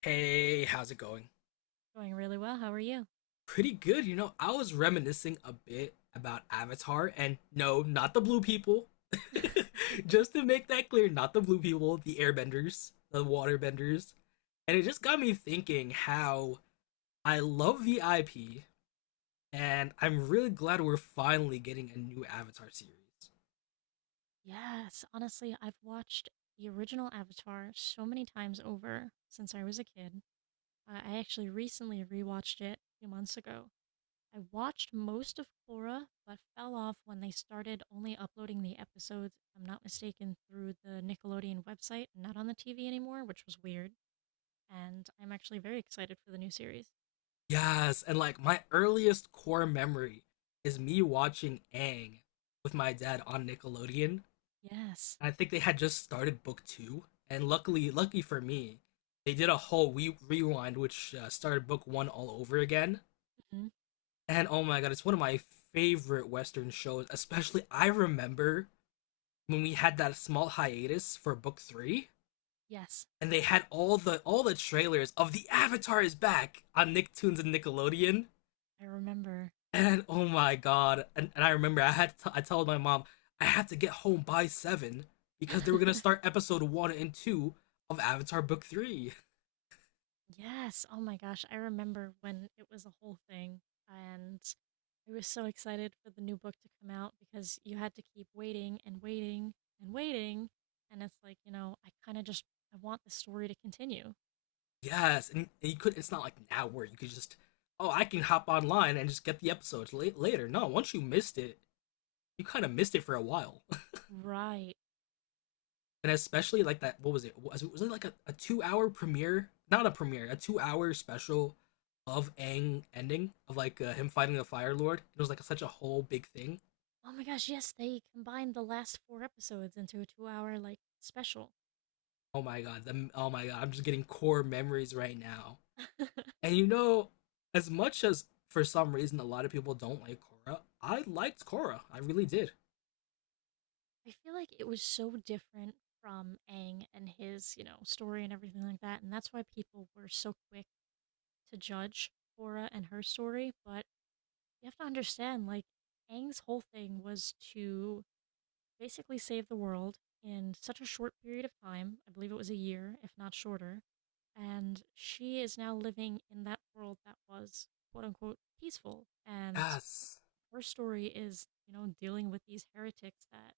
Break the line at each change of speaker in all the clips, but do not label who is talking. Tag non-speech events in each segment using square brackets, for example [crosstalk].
Hey, how's it going?
Doing really well. How are you? [laughs]
Pretty good. You know, I was reminiscing a bit about Avatar, and no, not the blue people. [laughs] Just to make that clear, not the blue people, the airbenders, the waterbenders. And it just got me thinking how I love the IP, and I'm really glad we're finally getting a new Avatar series.
Yes, honestly, I've watched the original Avatar so many times over since I was a kid. I actually recently rewatched it a few months ago. I watched most of Korra, but fell off when they started only uploading the episodes, if I'm not mistaken, through the Nickelodeon website, not on the TV anymore, which was weird. And I'm actually very excited for the new series.
Yes, and like my earliest core memory is me watching Aang with my dad on Nickelodeon.
Yes.
I think they had just started book two, and lucky for me, they did a whole rewind, which started book one all over again.
Hmm.
And oh my god, it's one of my favorite Western shows. Especially, I remember when we had that small hiatus for book three,
Yes,
and they had all the trailers of the Avatar is back on Nicktoons and Nickelodeon.
I remember.
And oh my god! And I remember I told my mom I had to get home by seven because they were gonna
[laughs]
start episode one and two of Avatar Book Three.
Yes. Oh my gosh. I remember when it was a whole thing. And I was so excited for the new book to come out because you had to keep waiting and waiting and waiting. And it's like, you know, I kind of just I want the story to continue.
Yes, and you could. It's not like now where you could just oh I can hop online and just get the episodes later. No, once you missed it, you kind of missed it for a while. [laughs]
Right.
And especially like that, what was it? Was it like a 2-hour premiere? Not a premiere, a 2-hour special of Aang ending of like him fighting the Fire Lord. It was like such a whole big thing.
Oh my gosh, yes, they combined the last four episodes into a 2-hour like special.
Oh my god, oh my god, I'm just getting core memories right now.
[laughs]
And you know, as much as for some reason a lot of people don't like Korra, I liked Korra. I really did.
I feel like it was so different from Aang and his, you know, story and everything like that. And that's why people were so quick to judge Korra and her story. But you have to understand, like, Aang's whole thing was to basically save the world in such a short period of time. I believe it was a year, if not shorter. And she is now living in that world that was quote unquote peaceful. And
Yes,
her story is, you know, dealing with these heretics that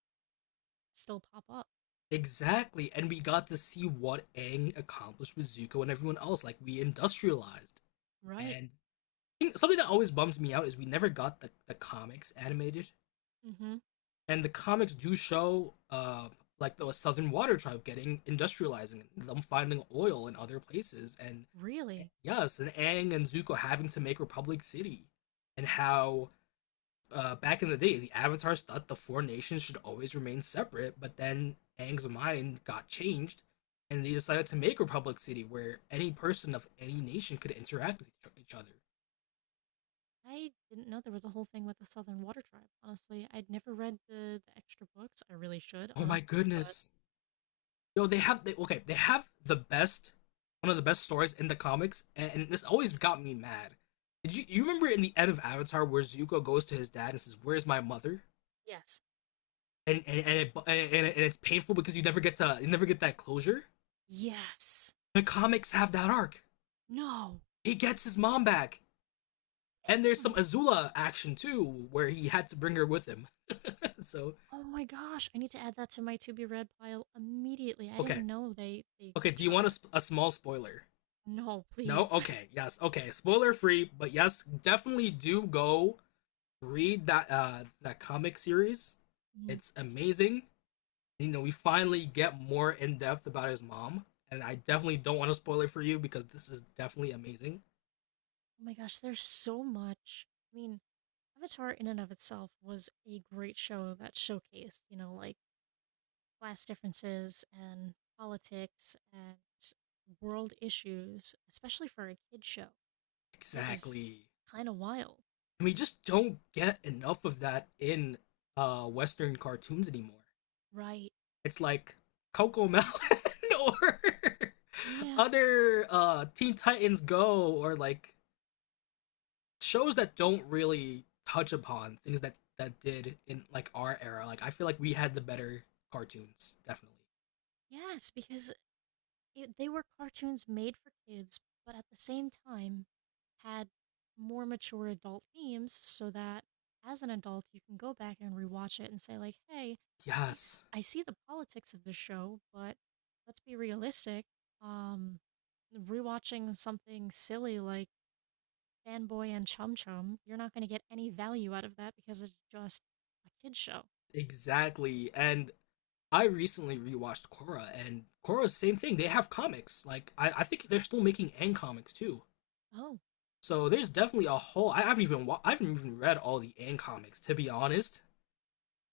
still pop up.
exactly. And we got to see what Aang accomplished with Zuko and everyone else. Like we industrialized.
Right.
And something that always bums me out is we never got the comics animated.
Mm-hmm.
And the comics do show like the Southern Water Tribe getting industrializing, them finding oil in other places, and
Really?
yes, and Aang and Zuko having to make Republic City, and how back in the day the Avatars thought the four nations should always remain separate, but then Aang's mind got changed, and they decided to make Republic City where any person of any nation could interact with each other.
I didn't know there was a whole thing with the Southern Water Tribe. Honestly, I'd never read the extra books. I really should,
Oh my
honestly. But
goodness! Yo, they have, the best one of the best stories in the comics, and this always got me mad. Did you remember in the end of Avatar where Zuko goes to his dad and says, "Where's my mother?"
yes.
And, it, and, it's painful because you never get that closure.
Yes.
The comics have that arc.
No.
He gets his mom back, and there's some Azula action too where he had to bring her with him. [laughs] So
Oh my gosh, I need to add that to my to be read pile immediately. I
okay,
didn't know they
okay. Do
touched
you
on
want
that.
a small spoiler?
No,
No.
please. [laughs]
Okay. Yes. Okay. Spoiler free, but yes, definitely do go read that comic series.
Mhm.
It's amazing. You know, we finally get more in depth about his mom, and I definitely don't want to spoil it for you because this is definitely amazing.
Oh my gosh, there's so much. I mean, Avatar in and of itself was a great show that showcased, you know, like class differences and politics and world issues, especially for a kid show. It was
Exactly.
kind of wild,
And we just don't get enough of that in western cartoons anymore.
right?
It's like Coco Melon [laughs] or [laughs]
Yeah.
other Teen Titans Go or like shows that don't really touch upon things that did in like our era. Like I feel like we had the better cartoons, definitely.
Yes, because it they were cartoons made for kids, but at the same time had more mature adult themes so that as an adult you can go back and rewatch it and say like, "Hey, I, s-
Yes,
I see the politics of the show, but let's be realistic. Um rewatching something silly like Fanboy and Chum Chum, you're not going to get any value out of that because it's just a kids' show."
exactly. And I recently rewatched Korra, and Korra's same thing. They have comics. Like I think they're still making Ang comics too.
Oh.
So there's definitely a whole. I haven't even read all the Ang comics to be honest.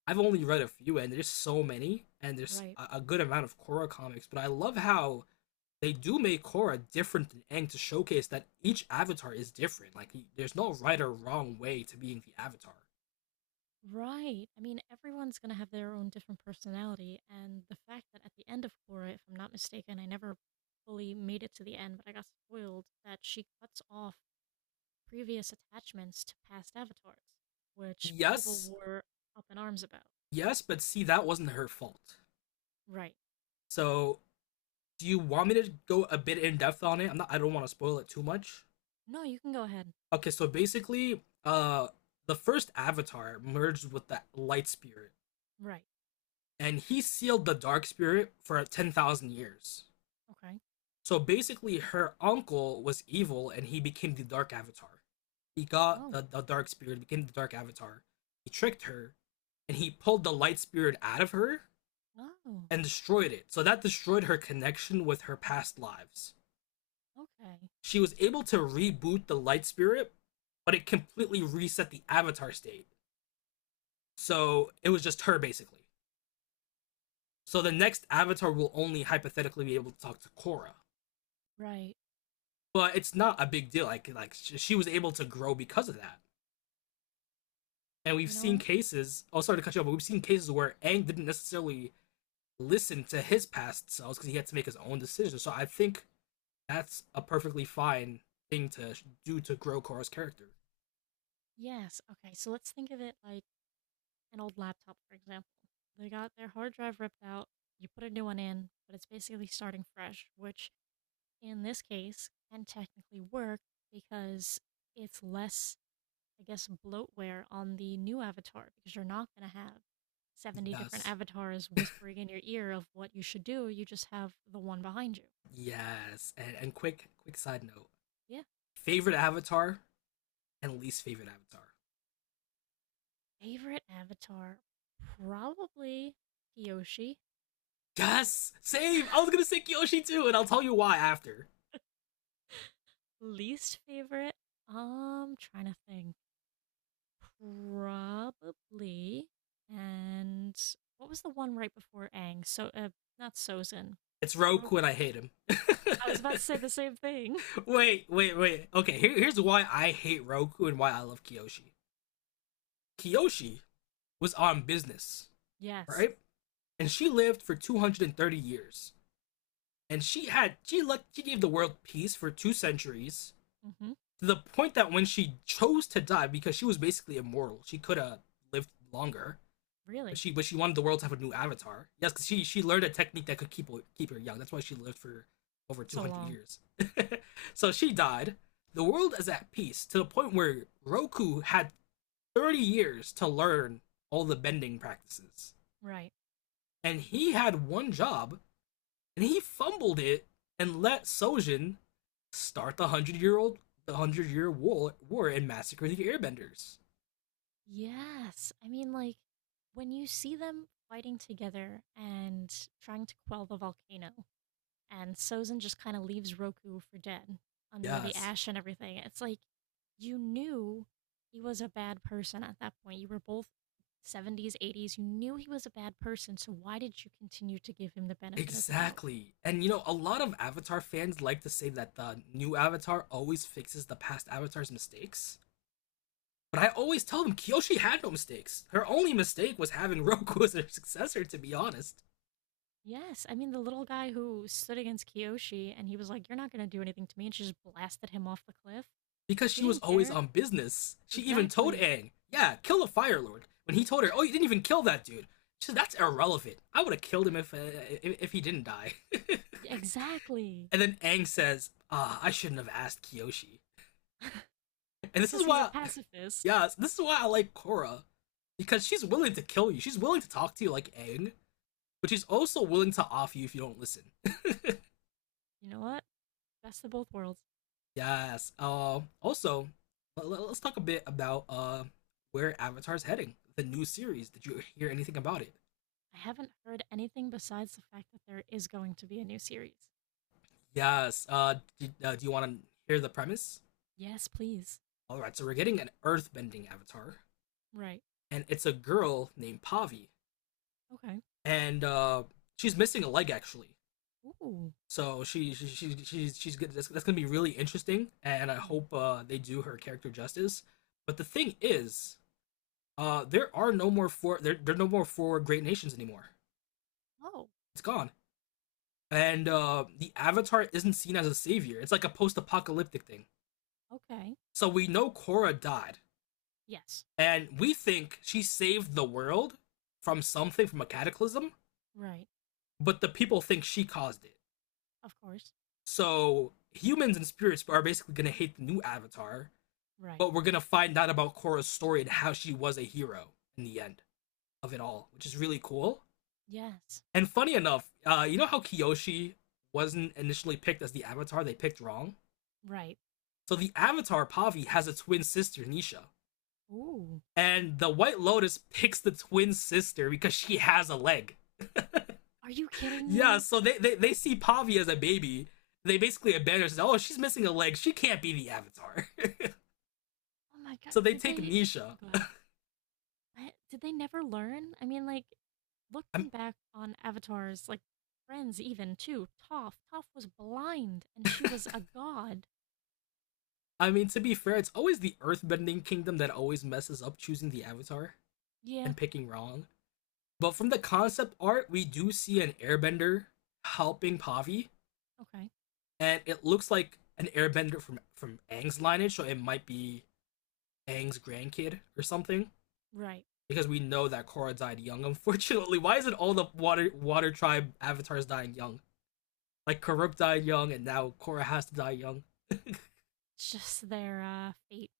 I've
Hmm,
only read a few, and there's so many, and there's
right.
a good amount of Korra comics. But I love how they do make Korra different than Aang to showcase that each avatar is different. Like there's no right or wrong way to being the avatar.
Right. I mean, everyone's going to have their own different personality. And the fact that at the end of Korra, if I'm not mistaken, I never fully made it to the end, but I got spoiled that she cuts off previous attachments to past avatars, which people
Yes,
were up in arms about.
yes, but see that wasn't her fault.
Right.
So do you want me to go a bit in depth on it? I don't want to spoil it too much.
No, you can go ahead.
Okay, so basically, the first avatar merged with the light spirit
Right.
and he sealed the dark spirit for 10,000 years.
Okay.
So basically, her uncle was evil, and he became the Dark Avatar. He got
Oh.
the Dark Spirit, became the Dark Avatar. He tricked her, and he pulled the Light Spirit out of her
Oh.
and destroyed it. So that destroyed her connection with her past lives.
Okay.
She was able to reboot the Light Spirit, but it completely reset the Avatar state. So it was just her, basically. So the next Avatar will only hypothetically be able to talk to Korra.
Right.
But it's not a big deal. Like she was able to grow because of that. And we've
You know
seen
what?
cases, oh, sorry to cut you off, but we've seen cases where Aang didn't necessarily listen to his past selves because he had to make his own decisions. So I think that's a perfectly fine thing to do to grow Korra's character.
Yes. Okay. So let's think of it like an old laptop, for example. They got their hard drive ripped out, you put a new one in, but it's basically starting fresh, which in this case can technically work because it's less, I guess, bloatware on the new avatar because you're not going to have 70 different
Yes.
avatars whispering in your ear of what you should do. You just have the one behind you.
Yes. And quick side note
Yeah.
favorite avatar and least favorite avatar.
Favorite avatar? Probably Kyoshi.
Yes! Same! I was
[laughs]
gonna say Kyoshi too, and I'll tell you why after.
Least favorite? Trying to think. Probably. And what was the one right before Aang? So, not Sozin.
It's Roku
Roku.
and I hate him.
I was
[laughs]
about to say the same thing. [laughs]
Wait, wait, wait. Okay, here's why I hate Roku and why I love Kyoshi. Kiyoshi was on business,
Yes.
right? And she lived for 230 years. And she had she let she gave the world peace for two centuries
Hmm.
to the point that when she chose to die because she was basically immortal, she could have lived longer. But
Really?
she but she wanted the world to have a new avatar. Yes, because she learned a technique that could keep her young. That's why she lived for over
So
200
long.
years. [laughs] So she died. The world is at peace to the point where Roku had 30 years to learn all the bending practices.
Right.
And he had one job, and he fumbled it and let Sojin start the hundred year war and massacre the airbenders.
Yes. I mean, like, when you see them fighting together and trying to quell the volcano, and Sozin just kind of leaves Roku for dead under the
Yes.
ash and everything. It's like you knew he was a bad person at that point. You were both 70s, 80s. You knew he was a bad person, so why did you continue to give him the benefit of the doubt?
Exactly. And you know, a lot of Avatar fans like to say that the new Avatar always fixes the past Avatar's mistakes. But I always tell them Kyoshi had no mistakes. Her only mistake was having [laughs] Roku as her successor, to be honest.
Yes, I mean the little guy who stood against Kiyoshi and he was like, "You're not going to do anything to me," and she just blasted him off the cliff.
Because
She
she was
didn't
always
care.
on business. She even told
Exactly.
Aang, yeah, kill the Fire Lord. When he told her, oh, you didn't even kill that dude. She said, that's irrelevant. I would have killed him if he didn't die. [laughs]
Yeah, exactly.
And then Aang says, oh, I shouldn't have asked Kyoshi. And
It's
this is
because he's a
why, [laughs]
pacifist.
yeah, this is why I like Korra. Because she's willing to kill you. She's willing to talk to you like Aang, but she's also willing to off you if you don't listen.
You know what? Best of both worlds.
Yes. Also, us talk a bit about where Avatar's heading. The new series. Did you hear anything about it?
I haven't heard anything besides the fact that there is going to be a new series.
Yes. D Do you want to hear the premise?
Yes, please.
All right. So we're getting an earthbending Avatar,
Right.
and it's a girl named Pavi,
Okay.
and she's missing a leg actually.
Ooh.
So she's good. That's gonna be really interesting, and I
Right.
hope they do her character justice. But the thing is, there are no more four great nations anymore.
Oh,
It's gone. And the Avatar isn't seen as a savior. It's like a post-apocalyptic thing.
okay.
So we know Korra died,
Yes.
and we think she saved the world from something, from a cataclysm,
Right.
but the people think she caused it.
Of course.
So humans and spirits are basically gonna hate the new Avatar,
Right.
but we're gonna find out about Korra's story and how she was a hero in the end of it all, which is really cool.
Yes.
And funny enough, you know how Kyoshi wasn't initially picked as the Avatar; they picked wrong.
Right.
So the Avatar Pavi has a twin sister, Nisha.
Ooh.
And the White Lotus picks the twin sister because she has a leg.
Are you kidding
Yeah,
me?
so they see Pavi as a baby. They basically abandon her says, oh, she's missing a leg. She can't be the Avatar. [laughs]
Oh my god.
So they
Did
take
they
Nisha.
Go ahead. I- did they never learn? I mean, like
i
looking back on Avatar's like friends even too, Toph. Toph was blind and she was a god.
I mean, to be fair, it's always the earthbending kingdom that always messes up choosing the Avatar
Yeah.
and picking wrong. But from the concept art, we do see an airbender helping Pavi
Okay.
and it looks like an airbender from Aang's lineage, so it might be Aang's grandkid or something.
Right.
Because we know that Korra died young, [laughs] unfortunately. Why is it all the water tribe avatars dying young? Like Karuk died young, and now Korra has to die young.
It's just their fate.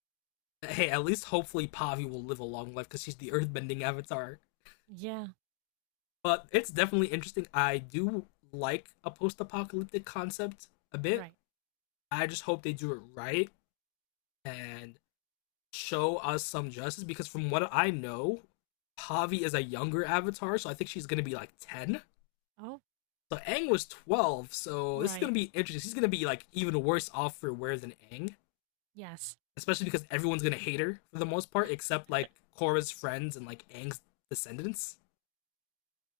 Hey, at least hopefully Pavi will live a long life because she's the earthbending avatar.
Yeah,
But it's definitely interesting. I do like a post-apocalyptic concept a bit.
right.
I just hope they do it right and show us some justice because from what I know, Pavi is a younger avatar, so I think she's gonna be like 10.
Oh,
So Aang was 12, so this is gonna
right.
be interesting. She's gonna be like even worse off for wear than Aang.
Yes.
Especially because everyone's gonna hate her for the most part, except like Korra's friends and like Aang's descendants.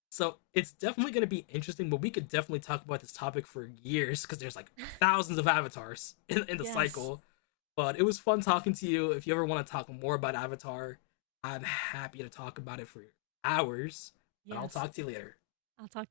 So it's definitely going to be interesting, but we could definitely talk about this topic for years because there's like
[laughs]
thousands of avatars [laughs] in the
Yes.
cycle. But it was fun talking to you. If you ever want to talk more about Avatar, I'm happy to talk about it for hours. But I'll
Yes.
talk to you later.
I'll talk